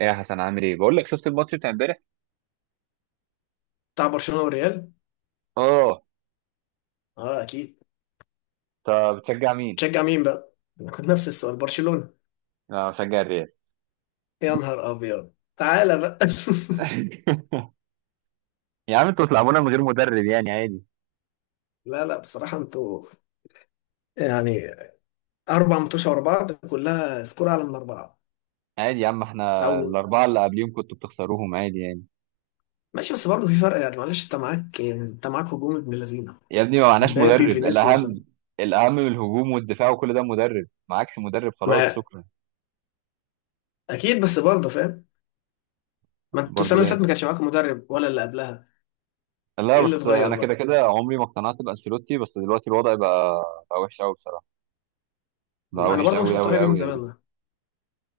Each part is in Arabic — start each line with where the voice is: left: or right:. right: ايه يا حسن، عامل ايه؟ بقول لك، شفت الماتش بتاع امبارح؟
left: بتاع برشلونة والريال.
right: اه.
left: اه، اكيد.
right: طب بتشجع مين؟
left: تشجع مين بقى، انا كنت نفس السؤال. برشلونة.
right: انا بشجع الريال.
left: يا نهار ابيض، تعالى بقى.
right: يا عم انتوا بتلعبونا من غير مدرب يعني عادي.
left: لا لا، بصراحة انتوا يعني اربع ماتشات ورا بعض كلها سكور اعلى من اربعة.
right: عادي يا عم،
left: او
right: احنا الاربعه اللي قبليهم كنتوا بتخسروهم عادي يعني.
left: ماشي، بس برضه في فرق يعني، معلش انت معاك يعني، انت معاك هجوم ابن لذينه.
right: يا ابني ما معناش
left: مبابي
right: مدرب،
left: فينيسيوس.
right: الاهم الاهم من الهجوم والدفاع وكل ده مدرب، معكش مدرب خلاص
left: ما
right: شكرا.
left: اكيد بس برضه فاهم، ما انتوا السنة
right: برضو
left: اللي
right: ايه؟
left: فاتت ما كانش معاكم مدرب ولا اللي قبلها.
right: لا
left: ايه اللي
right: بس
left: اتغير
right: انا كده
left: بقى.
right: كده عمري ما اقتنعت بانشيلوتي، بس دلوقتي الوضع بقى، بقى وحش قوي بصراحه، بقى
left: انا
right: وحش
left: برضه مش
right: قوي
left: مقتنع
right: قوي
left: بيه من
right: قوي
left: زمان
right: يعني.
left: ده،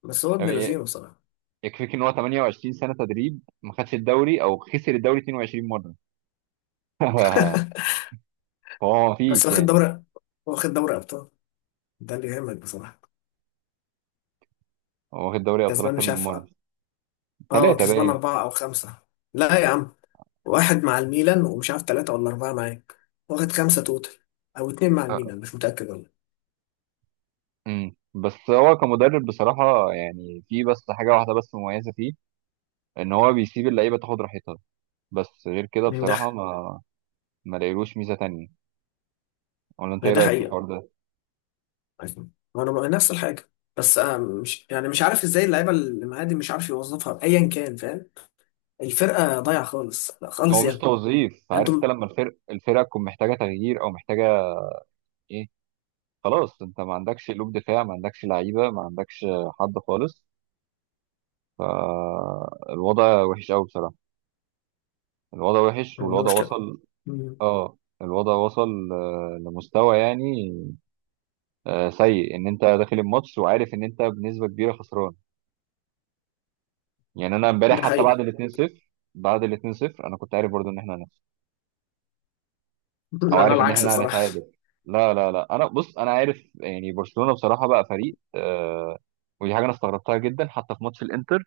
left: بس هو ابن
right: يعني
left: لذينه بصراحة.
right: يكفيك ان هو 28 سنه تدريب ما خدش الدوري او خسر الدوري 22 مره. هو ما
left: بس
right: فيش
left: واخد
right: يعني.
left: دوري، واخد دوري ابطال، ده اللي يهمك بصراحة.
right: هو واخد دوري ابطال
left: كسبان
right: اكتر
left: مش
right: من
left: عارف.
right: مره،
left: اه،
right: ثلاثه
left: كسبان
right: باين.
left: أربعة أو خمسة. لا يا عم، واحد مع الميلان ومش عارف تلاتة ولا أربعة معاك. واخد خمسة توتال، أو اتنين مع
right: آه.
left: الميلان، مش متأكد والله.
right: بس هو كمدرب بصراحه يعني في بس حاجه واحده بس مميزه فيه، ان هو بيسيب اللعيبه تاخد راحتها. بس غير كده
left: ده.
right: بصراحه ما لاقيلوش ميزه تانية. ولا انت
left: ما
right: ايه
left: ده
right: رايك في
left: حقيقة.
right: الحوار ده؟
left: ما أنا نفس الحاجة. بس أنا مش يعني مش عارف إزاي اللعيبة اللي معايا دي مش عارف يوظفها أيا كان، فاهم. الفرقة ضايعة خالص، لا
right: هو
left: خالص
right: مش
left: يعني.
right: توظيف، عارف انت
left: أنتم
right: لما الفرقه تكون محتاجه تغيير او محتاجه ايه، خلاص انت ما عندكش قلوب دفاع، ما عندكش لعيبه، ما عندكش حد خالص، فالوضع وحش قوي بصراحه. الوضع وحش والوضع
left: المشكلة.
right: وصل،
left: أمم،
right: اه الوضع وصل لمستوى يعني سيء، ان انت داخل الماتش وعارف ان انت بنسبه كبيره خسران. يعني انا امبارح
left: ده
right: حتى بعد
left: حقيقة.
right: ال 2-0، بعد ال 2-0 انا كنت عارف برضو ان احنا هنخسر او
left: أنا
right: عارف ان
left: العكس
right: احنا
left: بصراحة.
right: هنتعادل. لا لا لا، انا بص، انا عارف يعني برشلونه بصراحه بقى فريق ودي حاجه انا استغربتها جدا حتى في ماتش الانتر.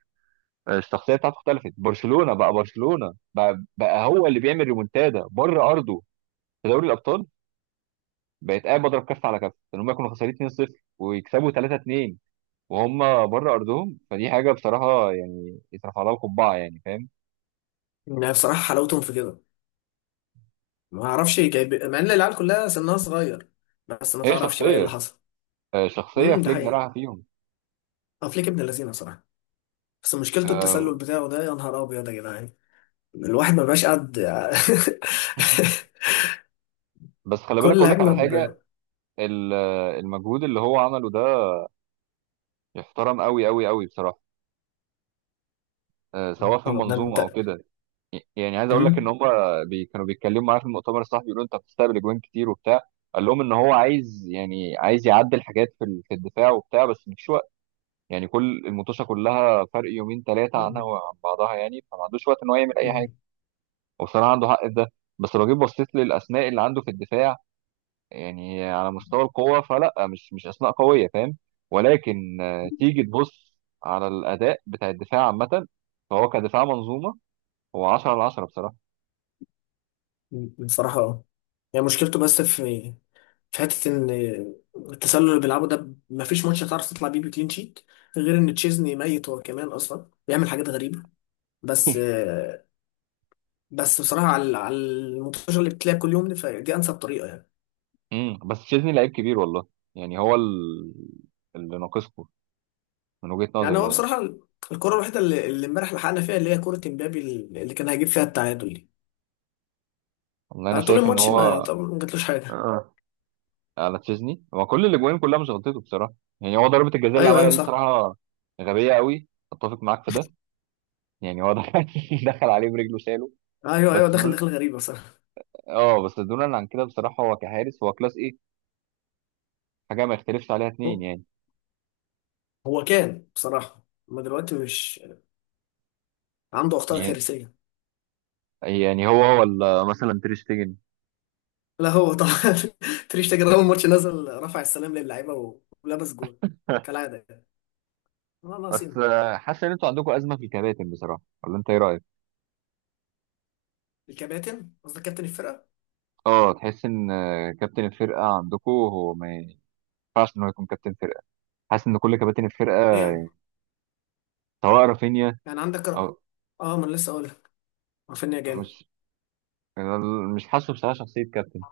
right: الشخصيه بتاعته اختلفت، برشلونه بقى, بقى هو اللي بيعمل ريمونتادا بره ارضه في دوري الابطال. بقيت قاعد بضرب كف على كف، ان هم كانوا خسرانين 2-0 ويكسبوا 3-2 وهم بره ارضهم. فدي حاجه بصراحه يعني يترفع لها القبعه يعني، فاهم؟
left: يعني بصراحة حلاوتهم في كده. ما اعرفش جايب مع ان العيال كلها سنها صغير، بس ما
right: هي
left: تعرفش بقى ايه اللي
right: شخصيه،
left: حصل.
right: شخصيه
left: ده
right: فليك
left: حقيقة.
right: زرعها فيهم.
left: افليك ابن اللذينه بصراحه، بس مشكلته التسلل
right: آم،
left: بتاعه ده يا نهار ابيض يا جدعان. الواحد ما بقاش قد.
right: بس خلي بالك
left: كل
right: اقول لك
left: هجمه
right: على
left: ب.
right: حاجه. المجهود اللي هو عمله ده يحترم قوي قوي قوي بصراحه، سواء في
left: طب ده
right: المنظومه او
left: انت.
right: كده. يعني عايز اقول لك ان
left: امم
right: هم كانوا بيتكلموا معاه في المؤتمر الصحفي بيقولوا انت بتستقبل اجوان كتير وبتاع، قال لهم ان هو عايز عايز يعدل حاجات في الدفاع وبتاع، بس مش يعني كل المطوشه كلها فرق يومين ثلاثه عنها وعن بعضها يعني، فما عندوش وقت ان هو يعمل اي حاجه. وبصراحه عنده حق في ده. بس لو جيت بصيت للاسماء اللي عنده في الدفاع، يعني على مستوى القوه فلا، مش اسماء قويه فاهم؟ ولكن تيجي تبص على الاداء بتاع الدفاع عامه، فهو كدفاع منظومه هو 10 على 10 بصراحه.
left: بصراحه اه، يعني مشكلته بس في حته ان التسلل اللي بيلعبه ده ما فيش ماتش هتعرف تطلع بيه بكلين شيت، غير ان تشيزني ميت، هو كمان اصلا بيعمل حاجات غريبه. بس بس بصراحه على الماتشات اللي بتلاقي كل يوم دي، فدي انسب طريقه يعني.
right: بس تشيزني لعيب كبير والله. يعني هو اللي ناقصكم، من وجهة
left: يعني
right: نظري
left: هو
right: يعني.
left: بصراحه الكره الوحيده اللي امبارح لحقنا فيها، اللي هي كره امبابي اللي كان هيجيب فيها التعادل دي.
right: والله انا
left: أنا طول
right: شايف ان
left: الماتش ما
right: هو،
left: يعتبر ما جاتلوش حاجه.
right: على تشيزني هو، كل الاجوان كلها مش غلطته بصراحه. يعني هو ضربه الجزاء اللي
left: ايوه
right: عملها
left: ايوه
right: دي
left: صح.
right: بصراحه غبيه قوي، اتفق معاك في ده. يعني هو دخل دخل عليه برجله شاله.
left: ايوه ايوه
right: بس
left: دخل
right: دول،
left: دخل غريبه صح.
right: اه بس دون عن كده بصراحه هو كحارس هو كلاس ايه، حاجه ما يختلفش عليها اتنين
left: هو
right: يعني.
left: هو كان بصراحه، ما دلوقتي مش عنده اخطاء
right: يعني
left: كارثيه.
right: يعني هو ولا مثلا تير شتيجن.
left: لا هو طبعا. تريش تاجر اول ماتش نزل رفع السلام للعيبه ولبس جول، كالعاده يعني. والله
right: بس
left: ناقصين.
right: حاسس ان انتوا عندكم ازمه في الكباتن بصراحه، ولا انت ايه رايك؟
left: الكباتن قصدك كابتن الفرقه.
right: اه تحس ان، كابتن الفرقه عندكم هو ما ينفعش ان هو يكون كابتن فرقه. حاسس ان كل كباتن الفرقه،
left: ليه يعني.
right: سواء رافينيا
left: يعني عندك
right: او
left: ما انا لسه اقول. رافينيا جامد.
right: مش، انا مش حاسه بصراحه شخصيه كابتن،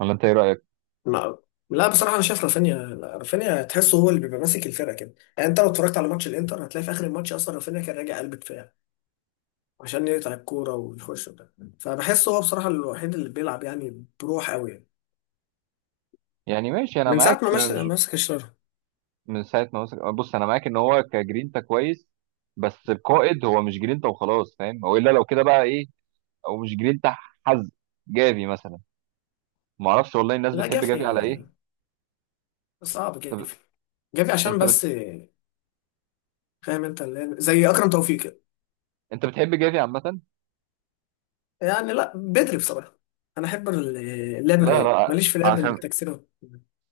right: ولا انت ايه رايك؟
left: ما لا بصراحه انا شايف رافينيا، لا، رافينيا تحسه هو اللي بيبقى ماسك الفرقه كده يعني، انت لو اتفرجت على ماتش الانتر هتلاقي في اخر الماتش اصلا رافينيا كان راجع قلب دفاع عشان يقطع الكوره ويخش ده، فبحسه هو بصراحه الوحيد اللي بيلعب يعني بروح قوي يعني.
right: يعني ماشي انا
left: من ساعه
right: معاك،
left: ما مش ماسك الشر.
right: من ساعه ما وصل، بص انا معاك ان هو كجرينتا كويس، بس القائد هو مش جرينتا وخلاص فاهم، هو الا لو كده بقى ايه، او مش جرينتا، حز جافي مثلا. ما اعرفش والله الناس
left: لا
right: بتحب جافي على
left: جافي،
right: ايه.
left: صعب
right: طب
left: جافي. جافي عشان
right: انت
left: بس، فاهم انت زي اكرم توفيق كده.
right: انت بتحب جافي عامه؟
left: يعني لا بدري بصراحه، انا احب اللعب
right: لا
left: الرايق،
right: لا،
left: ماليش في لعب
right: عشان،
left: التكسير.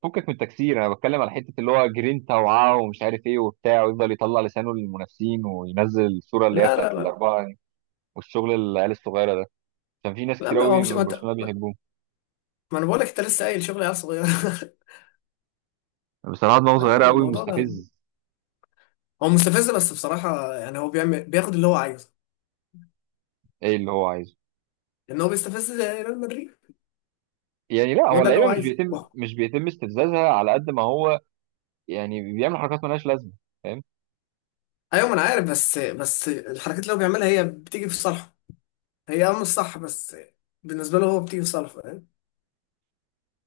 right: فكك من التكسير، انا بتكلم على حته اللي هو جرينتا وعاه ومش عارف ايه وبتاع، ويفضل يطلع لسانه للمنافسين وينزل الصوره اللي هي
left: لا لا
right: بتاعت
left: لا
right: الاربعه يعني، والشغل العيال الصغيره ده. كان في ناس
left: لا،
right: كتير
left: ما هو
right: قوي
left: مش،
right: من برشلونه بيحبوه،
left: ما انا بقول لك انت لسه قايل شغل عيال صغيره.
right: بصراحه دماغه
left: لا
right: صغيره قوي
left: الموضوع ده،
right: ومستفز.
left: هو مستفز بس بصراحه، يعني هو بيعمل بياخد اللي هو عايزه.
right: ايه اللي هو عايزه؟
left: لان هو بيستفز ريال مدريد.
right: يعني لا
left: هو
right: هو
left: ده اللي
right: اللعيبه
left: هو
right: مش
left: عايزه،
right: بيتم
left: واو.
right: مش بيتم استفزازها على قد ما هو، يعني بيعمل حركات مالهاش لازمه، فاهم؟
left: ايوه ما انا عارف، بس بس الحركات اللي هو بيعملها هي بتيجي في صالحه، هي اه مش صح، بس بالنسبه له هو بتيجي في صالحه فاهم.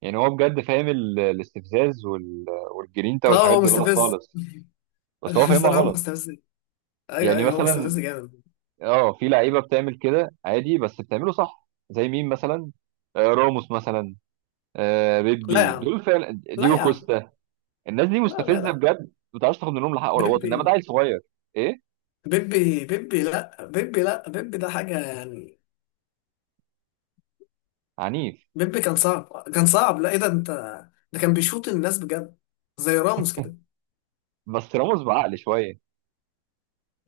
right: يعني هو بجد فاهم الاستفزاز والجرينتا
left: اه
right: والحاجات
left: هو
right: دي غلط
left: مستفز.
right: خالص، بس هو فاهمها
left: بصراحه هو
right: غلط.
left: مستفز. ايوه
right: يعني
left: ايوه هو
right: مثلا،
left: مستفز جامد.
right: اه، في لعيبه بتعمل كده عادي بس بتعمله صح، زي مين مثلا؟ راموس مثلا،
left: لا يا
right: بيبي،
left: عم
right: دول فعلا،
left: لا
right: ديجو
left: يا عم.
right: كوستا، الناس دي
left: لا لا
right: مستفزه
left: لا.
right: بجد، ما بتعرفش تاخد منهم الحق ولا غلط، انما ده
left: بيبي
right: عيل صغير ايه،
left: بيبي بيبي، لا بيبي، لا بيبي ده حاجه يعني.
right: عنيف.
left: بيبي كان صعب كان صعب، لا ايه ده انت، ده كان بيشوط الناس بجد زي راموس كده.
right: بس راموس بعقل شويه.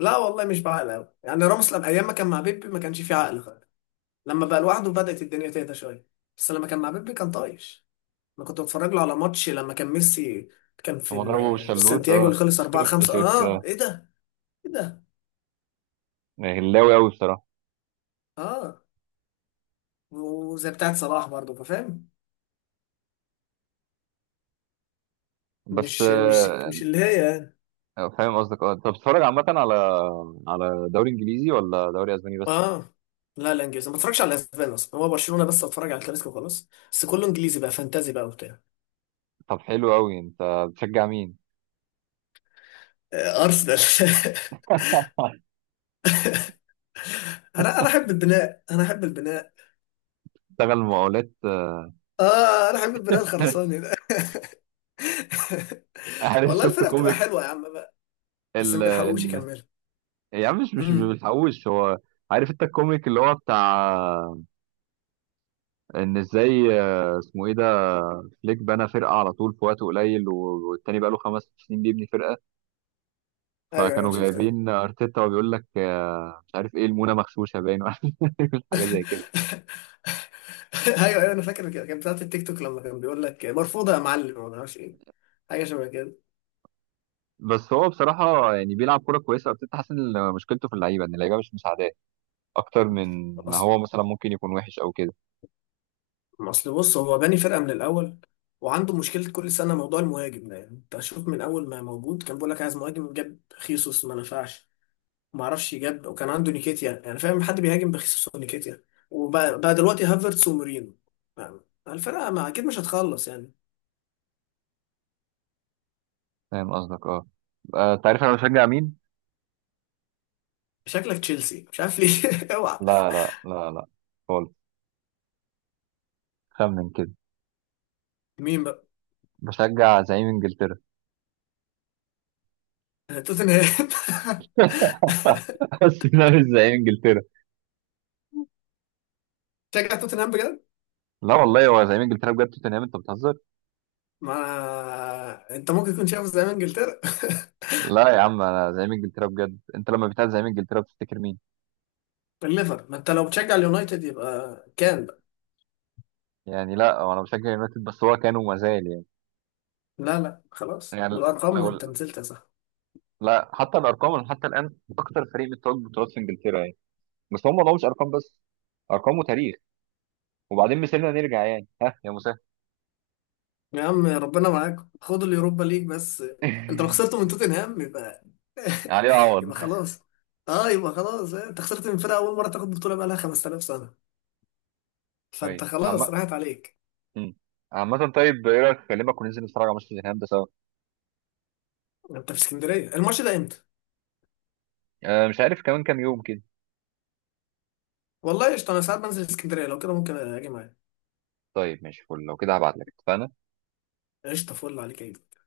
left: لا والله مش بعقل قوي يعني، راموس لما ايام ما كان مع بيبي ما كانش فيه عقل خالص، لما بقى لوحده بدأت الدنيا تهدى شويه، بس لما كان مع بيبي كان طايش. انا كنت بتفرج له على ماتش لما كان ميسي، كان في
right: لما ضربه
left: في
right: بالشلوت
left: سانتياجو اللي
right: اه
left: خلص 4
right: شفت
left: 5
right: شفت
left: اه
right: آه.
left: ايه ده. ايه ده
right: هلاوي قوي بصراحه.
left: اه، وزي بتاعت صلاح برضه، فاهم،
right: بس
left: مش اللي هي يعني.
right: فاهم قصدك، اه. انت بتتفرج عامه على دوري انجليزي ولا دوري اسباني بس؟
left: اه لا لا انجليزي، ما بتفرجش على الاسبان اصلا، هو برشلونه بس اتفرج على الكلاسيكو وخلاص، بس كله انجليزي بقى، فانتازي بقى وبتاع.
right: طب حلو قوي. انت بتشجع مين؟
left: آه، ارسنال. انا احب البناء، انا احب البناء.
right: اشتغل مقاولات.
left: اه انا احب البناء الخرساني ده.
right: عارف
left: والله
right: شفت
left: الفرقه بتبقى
right: كوميك
left: حلوه يا عم بقى، بس
right: ال
left: ما بيلحقوش
right: إن-
left: يكملوا.
right: يا عم مش
left: امم
right: بيتحوش هو. عارف انت الكوميك اللي هو بتاع ان ازاي، اسمه ايه ده، فليك بنى فرقه على طول في وقت قليل والتاني بقى له 5 سنين بيبني فرقه.
left: ايوه ايوه
right: فكانوا
left: شفت.
right: جايبين ارتيتا وبيقول لك مش عارف ايه المونه مغشوشه باين ولا حاجه زي كده.
left: ايوه ايوه انا فاكر كده، كانت بتاعت التيك توك لما كان بيقول لك مرفوضه يا معلم ما اعرفش ايه، حاجه شبه كده.
right: بس هو بصراحه يعني بيلعب كوره كويسه ارتيتا، حاسس ان مشكلته في اللعيبه، ان اللعيبه مش مساعداه اكتر من ما هو مثلا ممكن يكون وحش او كده.
left: ما اصل بص هو باني فرقه من الاول، وعنده مشكله كل سنه موضوع المهاجم ده، يعني انت شوف من اول ما موجود كان بيقول لك عايز مهاجم، جاب خيسوس ما نفعش، ما اعرفش جاب وكان عنده نيكيتيا، يعني فاهم حد بيهاجم بخيسوس ونيكيتيا. وبقى دلوقتي هافرتس ومورينو، يعني الفرقه ما اكيد مش هتخلص يعني.
right: فاهم قصدك، اه. انت عارف انا بشجع مين؟
left: شكلك تشيلسي، مش عارف ليه. اوعى.
right: لا لا لا لا، خالص. خمن كده.
left: مين بقى.
right: بشجع زعيم انجلترا.
left: توتنهام.
right: بس ده مش زعيم انجلترا.
left: شجع توتنهام بجد.
right: لا والله هو زعيم انجلترا بجد، توتنهام؟ انت بتهزر؟
left: ما انت ممكن تكون شايفه زي ما انجلترا.
right: لا يا عم، انا زعيم انجلترا بجد. انت لما بتاع زعيم انجلترا بتفتكر مين؟
left: الليفر. ما انت لو بتشجع اليونايتد يبقى كام.
right: يعني لا هو، انا بشجع يونايتد، بس هو كان وما زال يعني.
left: لا لا خلاص،
right: يعني
left: بالارقام
right: لو،
left: انت نزلت يا صاحبي.
right: لا حتى الارقام، أنا حتى الان اكتر فريق بتوج بطولات في انجلترا يعني. بس هم، ما مش ارقام بس، ارقام وتاريخ. وبعدين مثلنا نرجع يعني، ها يا مسهل.
left: يا عم ربنا معاك، خد اليوروبا ليج بس. انت لو خسرت من توتنهام يبقى.
right: عليه عوض.
left: يبقى خلاص، اه يبقى خلاص، اه، انت خسرت من فرقه اول مره تاخد بطوله بقى لها 5000 سنه، فانت
right: طيب
left: خلاص
right: عم...
left: راحت عليك.
right: مم. عامة، طيب ايه رايك اكلمك وننزل نتفرج على ماتش توتنهام ده سوا؟
left: انت في اسكندريه الماتش ده امتى.
right: آه مش عارف، كمان كام يوم كده.
left: والله قشطه، انا ساعات بنزل اسكندريه، لو كده ممكن اجي معاك.
right: طيب ماشي فل، لو كده هبعت لك، اتفقنا.
left: قشطه، فل عليك